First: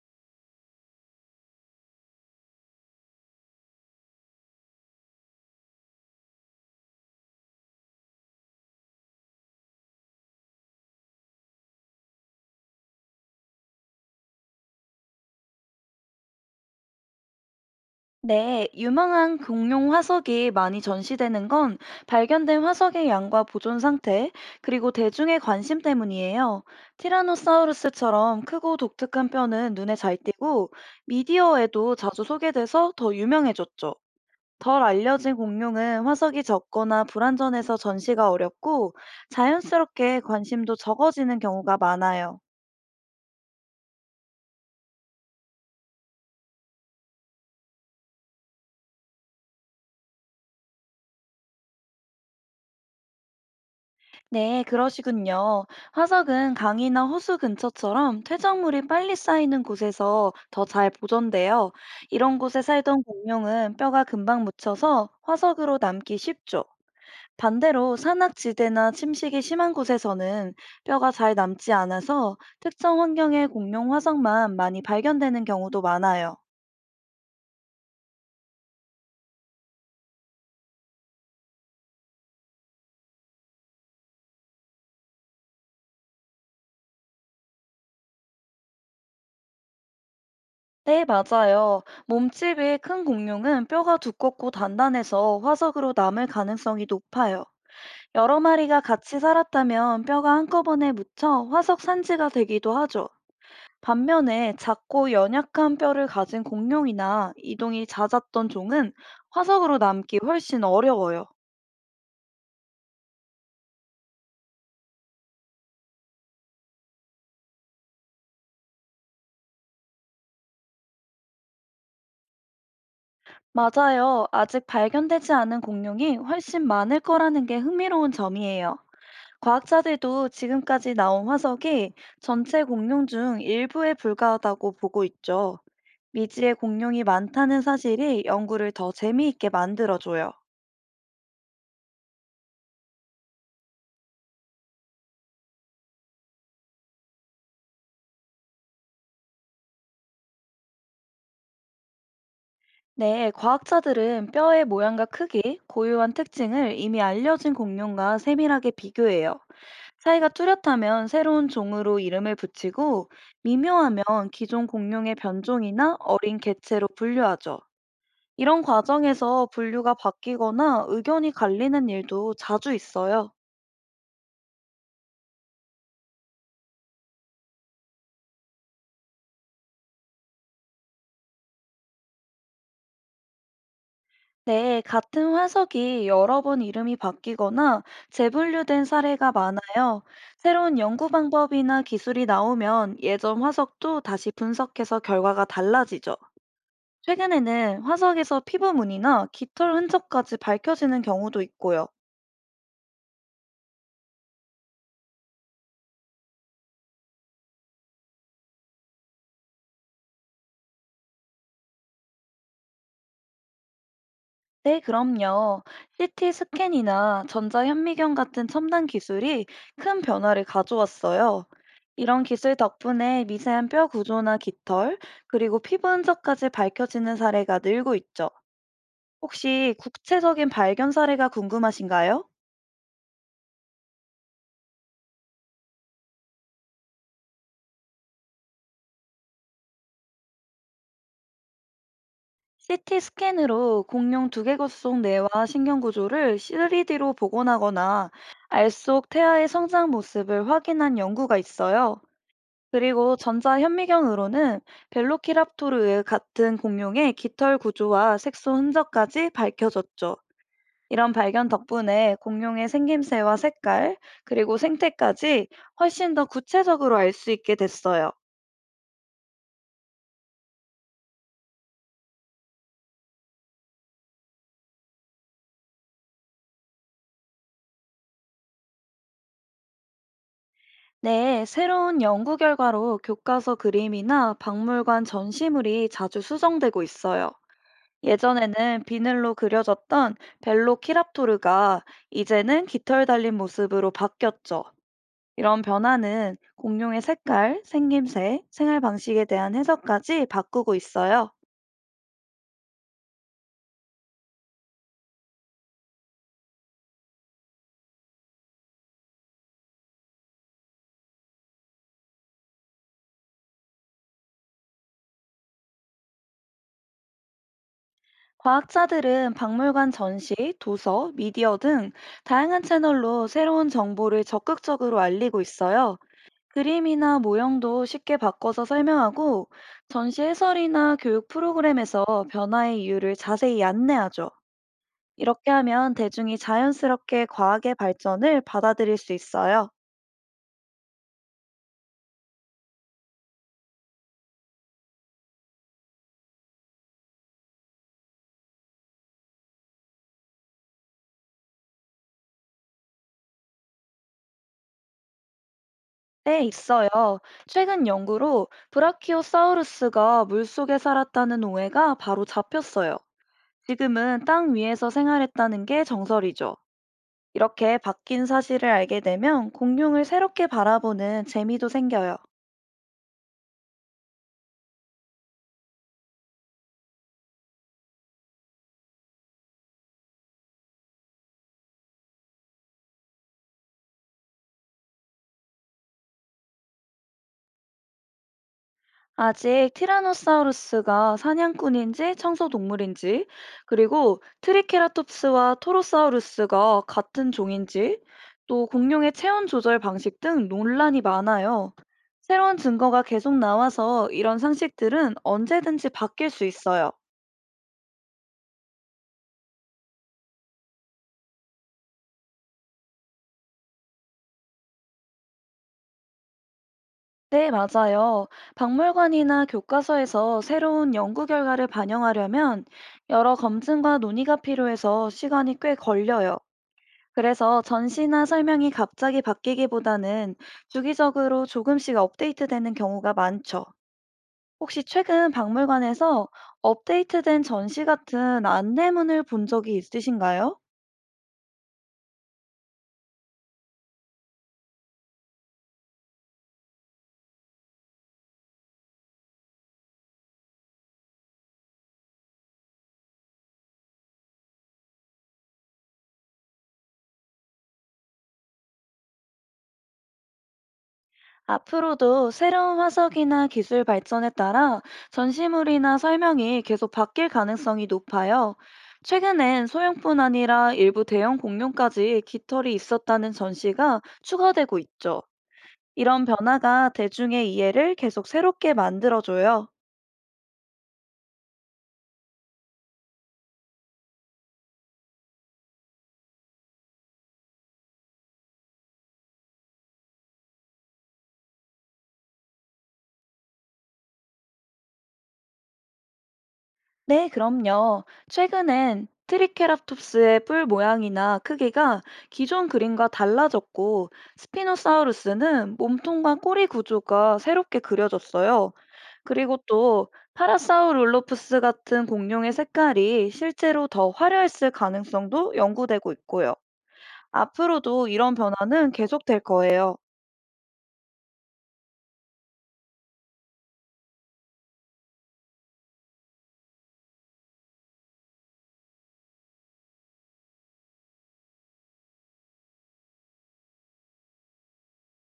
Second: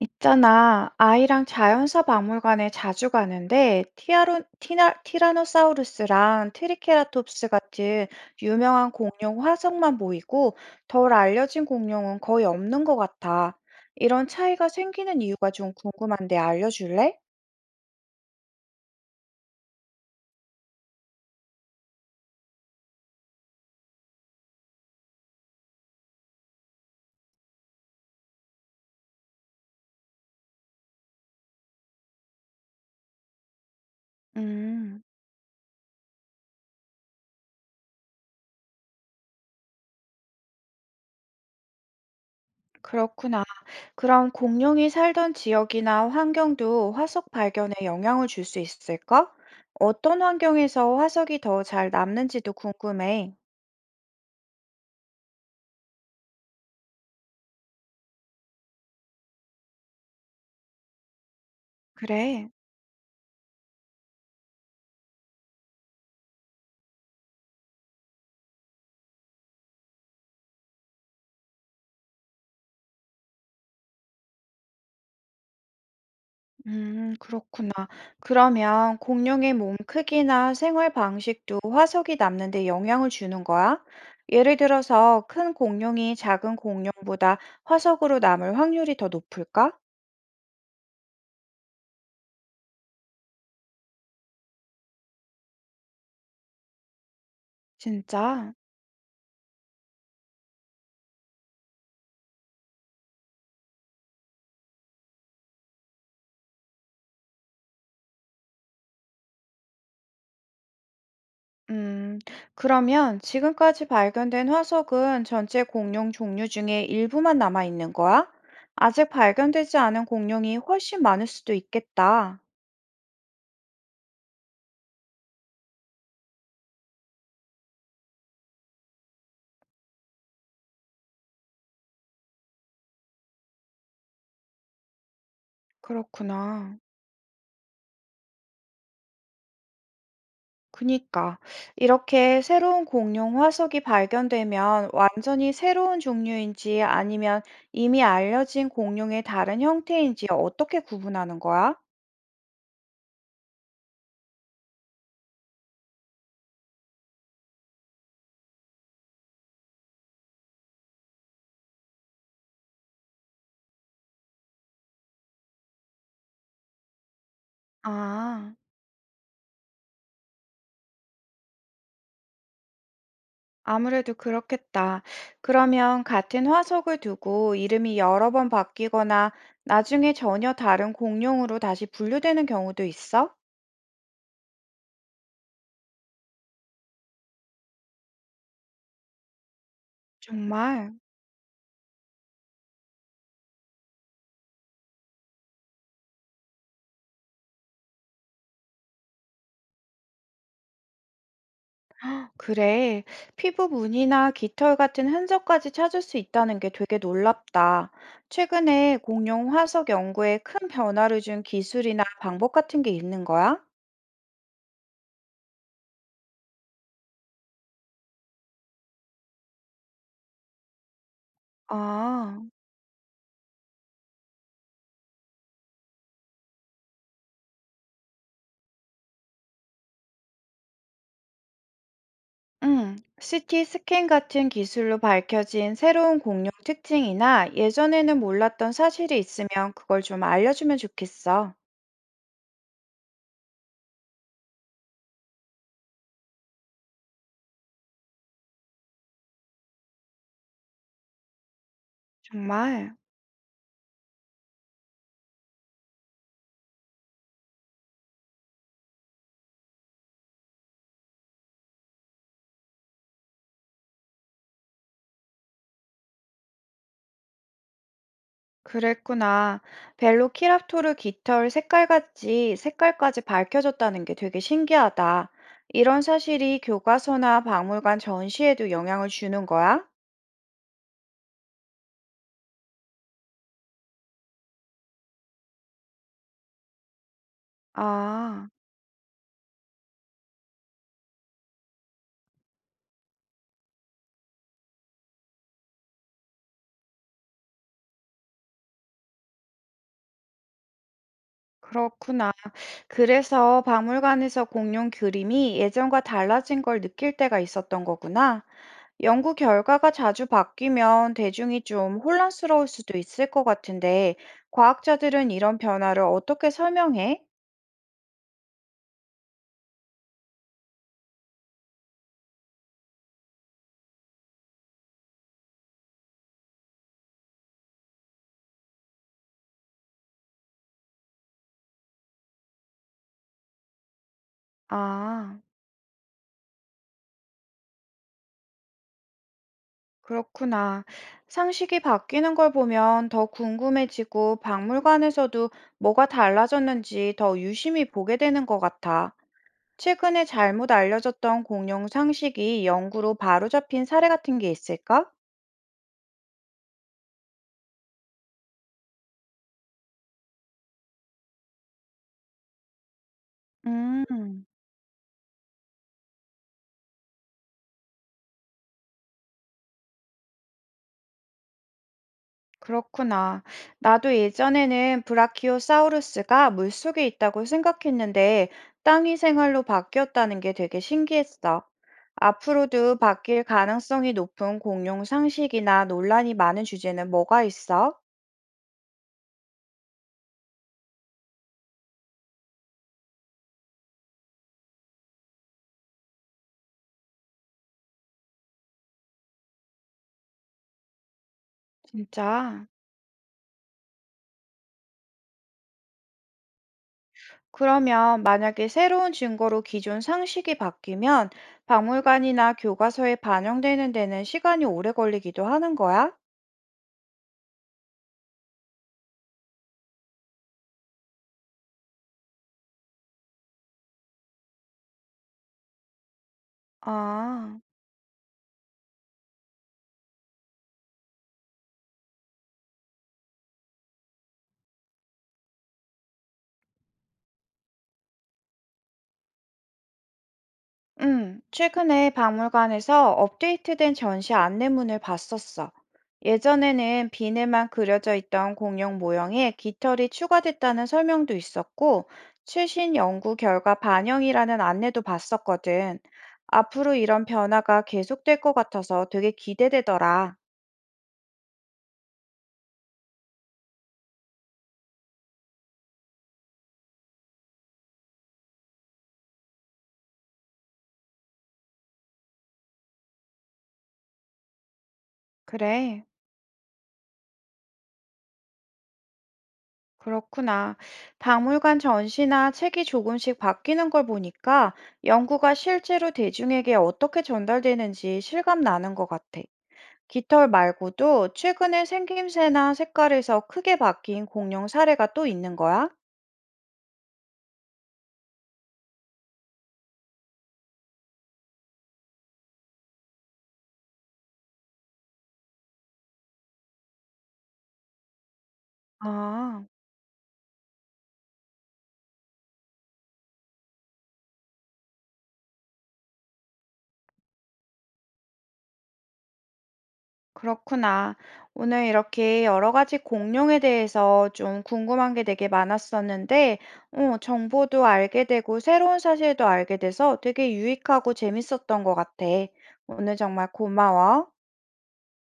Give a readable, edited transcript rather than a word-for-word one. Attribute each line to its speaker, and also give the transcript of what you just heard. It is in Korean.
Speaker 1: 있잖아, 아이랑 자연사 박물관에 자주 가는데, 티라노사우루스랑 트리케라톱스 같은 유명한 공룡 화석만 보이고, 덜 알려진 공룡은 거의 없는 것 같아. 이런 차이가 생기는 이유가 좀 궁금한데 알려줄래?
Speaker 2: 네, 유망한 공룡 화석이 많이 전시되는 건 발견된 화석의 양과 보존 상태, 그리고 대중의 관심 때문이에요. 티라노사우루스처럼 크고 독특한 뼈는 눈에 잘 띄고 미디어에도 자주 소개돼서 더 유명해졌죠. 덜
Speaker 1: 음,
Speaker 2: 알려진 공룡은 화석이 적거나 불완전해서 전시가 어렵고 자연스럽게 관심도 적어지는 경우가 많아요.
Speaker 1: 그렇구나. 그럼 공룡이 살던 지역이나 환경도 화석 발견에 영향을 줄 수 있을까? 어떤 환경에서 화석이 더 잘 남는지도 궁금해.
Speaker 2: 네, 그러시군요. 화석은 강이나 호수 근처처럼 퇴적물이 빨리 쌓이는 곳에서 더 잘 보존돼요. 이런
Speaker 1: 그래.
Speaker 2: 곳에 살던 공룡은 뼈가 금방 묻혀서 화석으로 남기 쉽죠. 반대로 산악지대나 침식이 심한 곳에서는 뼈가 잘 남지 않아서 특정 환경의 공룡 화석만 많이 발견되는 경우도 많아요.
Speaker 1: 그렇구나. 그러면 공룡의 몸 크기나 생활 방식도 화석이 남는 데 영향을 주는 거야? 예를 들어서 큰 공룡이 작은 공룡보다 화석으로 남을 확률이 더 높을까?
Speaker 2: 네, 맞아요. 몸집이 큰 공룡은 뼈가 두껍고 단단해서 화석으로 남을 가능성이 높아요. 여러
Speaker 1: 진짜?
Speaker 2: 마리가 같이 살았다면 뼈가 한꺼번에 묻혀 화석 산지가 되기도 하죠. 반면에 작고 연약한 뼈를 가진 공룡이나 이동이 잦았던 종은 화석으로 남기 훨씬 어려워요.
Speaker 1: 음, 그러면 지금까지 발견된 화석은 전체 공룡 종류 중에 일부만 남아 있는 거야? 아직 발견되지 않은 공룡이 훨씬 많을 수도 있겠다.
Speaker 2: 맞아요. 아직 발견되지 않은 공룡이 훨씬 많을 거라는 게 흥미로운 점이에요. 과학자들도 지금까지 나온 화석이 전체 공룡 중 일부에 불과하다고 보고 있죠. 미지의
Speaker 1: 그렇구나.
Speaker 2: 공룡이 많다는 사실이 연구를 더 재미있게 만들어줘요.
Speaker 1: 그니까 이렇게 새로운 공룡 화석이 발견되면 완전히 새로운 종류인지 아니면 이미 알려진 공룡의 다른 형태인지 어떻게 구분하는 거야?
Speaker 2: 네, 과학자들은 뼈의 모양과 크기, 고유한 특징을 이미 알려진 공룡과 세밀하게 비교해요. 차이가 뚜렷하면 새로운 종으로 이름을 붙이고 미묘하면 기존 공룡의 변종이나 어린 개체로 분류하죠.
Speaker 1: 아,
Speaker 2: 이런 과정에서 분류가 바뀌거나 의견이 갈리는 일도 자주 있어요.
Speaker 1: 아무래도 그렇겠다. 그러면 같은 화석을 두고 이름이 여러 번 바뀌거나 나중에 전혀 다른 공룡으로 다시 분류되는 경우도 있어?
Speaker 2: 네, 같은 화석이 여러 번 이름이 바뀌거나 재분류된 사례가 많아요. 새로운
Speaker 1: 정말?
Speaker 2: 연구 방법이나 기술이 나오면 예전 화석도 다시 분석해서 결과가 달라지죠. 최근에는 화석에서 피부문이나 깃털 흔적까지 밝혀지는 경우도 있고요.
Speaker 1: 그래, 피부 무늬나 깃털 같은 흔적까지 찾을 수 있다는 게 되게 놀랍다. 최근에 공룡 화석 연구에 큰 변화를 준 기술이나 방법 같은 게 있는 거야?
Speaker 2: 네, 그럼요. CT 스캔이나 전자현미경 같은 첨단 기술이 큰 변화를 가져왔어요. 이런
Speaker 1: 아,
Speaker 2: 기술 덕분에 미세한 뼈 구조나 깃털, 그리고 피부 흔적까지 밝혀지는 사례가 늘고 있죠. 혹시 구체적인 발견 사례가 궁금하신가요?
Speaker 1: 응. CT 스캔 같은 기술로 밝혀진 새로운 공룡 특징이나 예전에는 몰랐던 사실이 있으면 그걸 좀 알려주면 좋겠어.
Speaker 2: CT 스캔으로 공룡 두개골 속 뇌와 신경 구조를 3D로 복원하거나 알 속 태아의 성장 모습을 확인한 연구가 있어요.
Speaker 1: 정말.
Speaker 2: 그리고 전자현미경으로는 벨로키랍토르 같은 공룡의 깃털 구조와 색소 흔적까지 밝혀졌죠. 이런 발견 덕분에 공룡의 생김새와 색깔, 그리고 생태까지 훨씬 더 구체적으로 알 수 있게 됐어요.
Speaker 1: 그랬구나. 벨로키랍토르 깃털 색깔같이 색깔까지 밝혀졌다는 게 되게 신기하다. 이런 사실이 교과서나 박물관 전시에도 영향을 주는 거야?
Speaker 2: 네, 새로운 연구 결과로 교과서 그림이나 박물관 전시물이 자주 수정되고 있어요.
Speaker 1: 아,
Speaker 2: 예전에는 비늘로 그려졌던 벨로키랍토르가 이제는 깃털 달린 모습으로 바뀌었죠. 이런 변화는 공룡의 색깔, 생김새, 생활 방식에 대한 해석까지 바꾸고 있어요.
Speaker 1: 그렇구나. 그래서 박물관에서 공룡 그림이 예전과 달라진 걸 느낄 때가 있었던 거구나. 연구 결과가 자주 바뀌면 대중이 좀 혼란스러울 수도 있을 것 같은데, 과학자들은 이런 변화를 어떻게 설명해?
Speaker 2: 과학자들은 박물관 전시, 도서, 미디어 등 다양한 채널로 새로운 정보를 적극적으로 알리고 있어요. 그림이나 모형도 쉽게 바꿔서 설명하고 전시 해설이나 교육 프로그램에서 변화의 이유를 자세히 안내하죠.
Speaker 1: 아.
Speaker 2: 이렇게 하면 대중이 자연스럽게 과학의 발전을 받아들일 수 있어요.
Speaker 1: 그렇구나. 상식이 바뀌는 걸 보면 더 궁금해지고 박물관에서도 뭐가 달라졌는지 더 유심히 보게 되는 것 같아. 최근에 잘못 알려졌던 공룡 상식이 연구로 바로잡힌 사례 같은 게 있을까?
Speaker 2: 네, 있어요. 최근 연구로 브라키오사우루스가 물속에 살았다는 오해가 바로 잡혔어요. 지금은
Speaker 1: 음.
Speaker 2: 땅 위에서 생활했다는 게 정설이죠. 이렇게 바뀐 사실을 알게 되면 공룡을 새롭게 바라보는 재미도 생겨요.
Speaker 1: 그렇구나. 나도 예전에는 브라키오사우루스가 물속에 있다고 생각했는데 땅이 생활로 바뀌었다는 게 되게 신기했어. 앞으로도 바뀔 가능성이 높은 공룡 상식이나 논란이 많은 주제는 뭐가 있어?
Speaker 2: 아직 티라노사우루스가 사냥꾼인지 청소동물인지, 그리고 트리케라톱스와 토로사우루스가 같은 종인지, 또 공룡의 체온 조절 방식 등 논란이 많아요. 새로운
Speaker 1: 진짜.
Speaker 2: 증거가 계속 나와서 이런 상식들은 언제든지 바뀔 수 있어요.
Speaker 1: 그러면 만약에 새로운 증거로 기존 상식이 바뀌면 박물관이나 교과서에 반영되는 데는 시간이 오래 걸리기도 하는 거야?
Speaker 2: 네, 맞아요. 박물관이나 교과서에서 새로운 연구 결과를 반영하려면 여러 검증과 논의가 필요해서 시간이 꽤 걸려요.
Speaker 1: 아.
Speaker 2: 그래서 전시나 설명이 갑자기 바뀌기보다는 주기적으로 조금씩 업데이트되는 경우가 많죠. 혹시 최근 박물관에서 업데이트된 전시 같은 안내문을 본 적이 있으신가요?
Speaker 1: 최근에 박물관에서 업데이트된 전시 안내문을 봤었어. 예전에는 비늘만 그려져 있던 공룡 모형에 깃털이 추가됐다는 설명도 있었고, 최신 연구 결과 반영이라는 안내도 봤었거든. 앞으로 이런 변화가 계속될 것 같아서 되게 기대되더라.
Speaker 2: 앞으로도 새로운 화석이나 기술 발전에 따라 전시물이나 설명이 계속 바뀔 가능성이 높아요. 최근엔 소형뿐 아니라 일부 대형 공룡까지 깃털이 있었다는 전시가 추가되고 있죠.
Speaker 1: 그래,
Speaker 2: 이런 변화가 대중의 이해를 계속 새롭게 만들어줘요.
Speaker 1: 그렇구나. 박물관 전시나 책이 조금씩 바뀌는 걸 보니까 연구가 실제로 대중에게 어떻게 전달되는지 실감 나는 것 같아. 깃털 말고도 최근에 생김새나 색깔에서 크게 바뀐 공룡 사례가 또 있는 거야?
Speaker 2: 네, 그럼요. 최근엔 트리케라톱스의 뿔 모양이나 크기가 기존 그림과 달라졌고, 스피노사우루스는 몸통과 꼬리 구조가 새롭게 그려졌어요. 그리고
Speaker 1: 아,
Speaker 2: 또 파라사우룰로프스 같은 공룡의 색깔이 실제로 더 화려했을 가능성도 연구되고 있고요. 앞으로도 이런 변화는 계속될 거예요.
Speaker 1: 그렇구나. 오늘 이렇게 여러 가지 공룡에 대해서 좀 궁금한 게 되게 많았었는데, 정보도 알게 되고 새로운 사실도 알게 돼서 되게 유익하고 재밌었던 것 같아. 오늘 정말 고마워.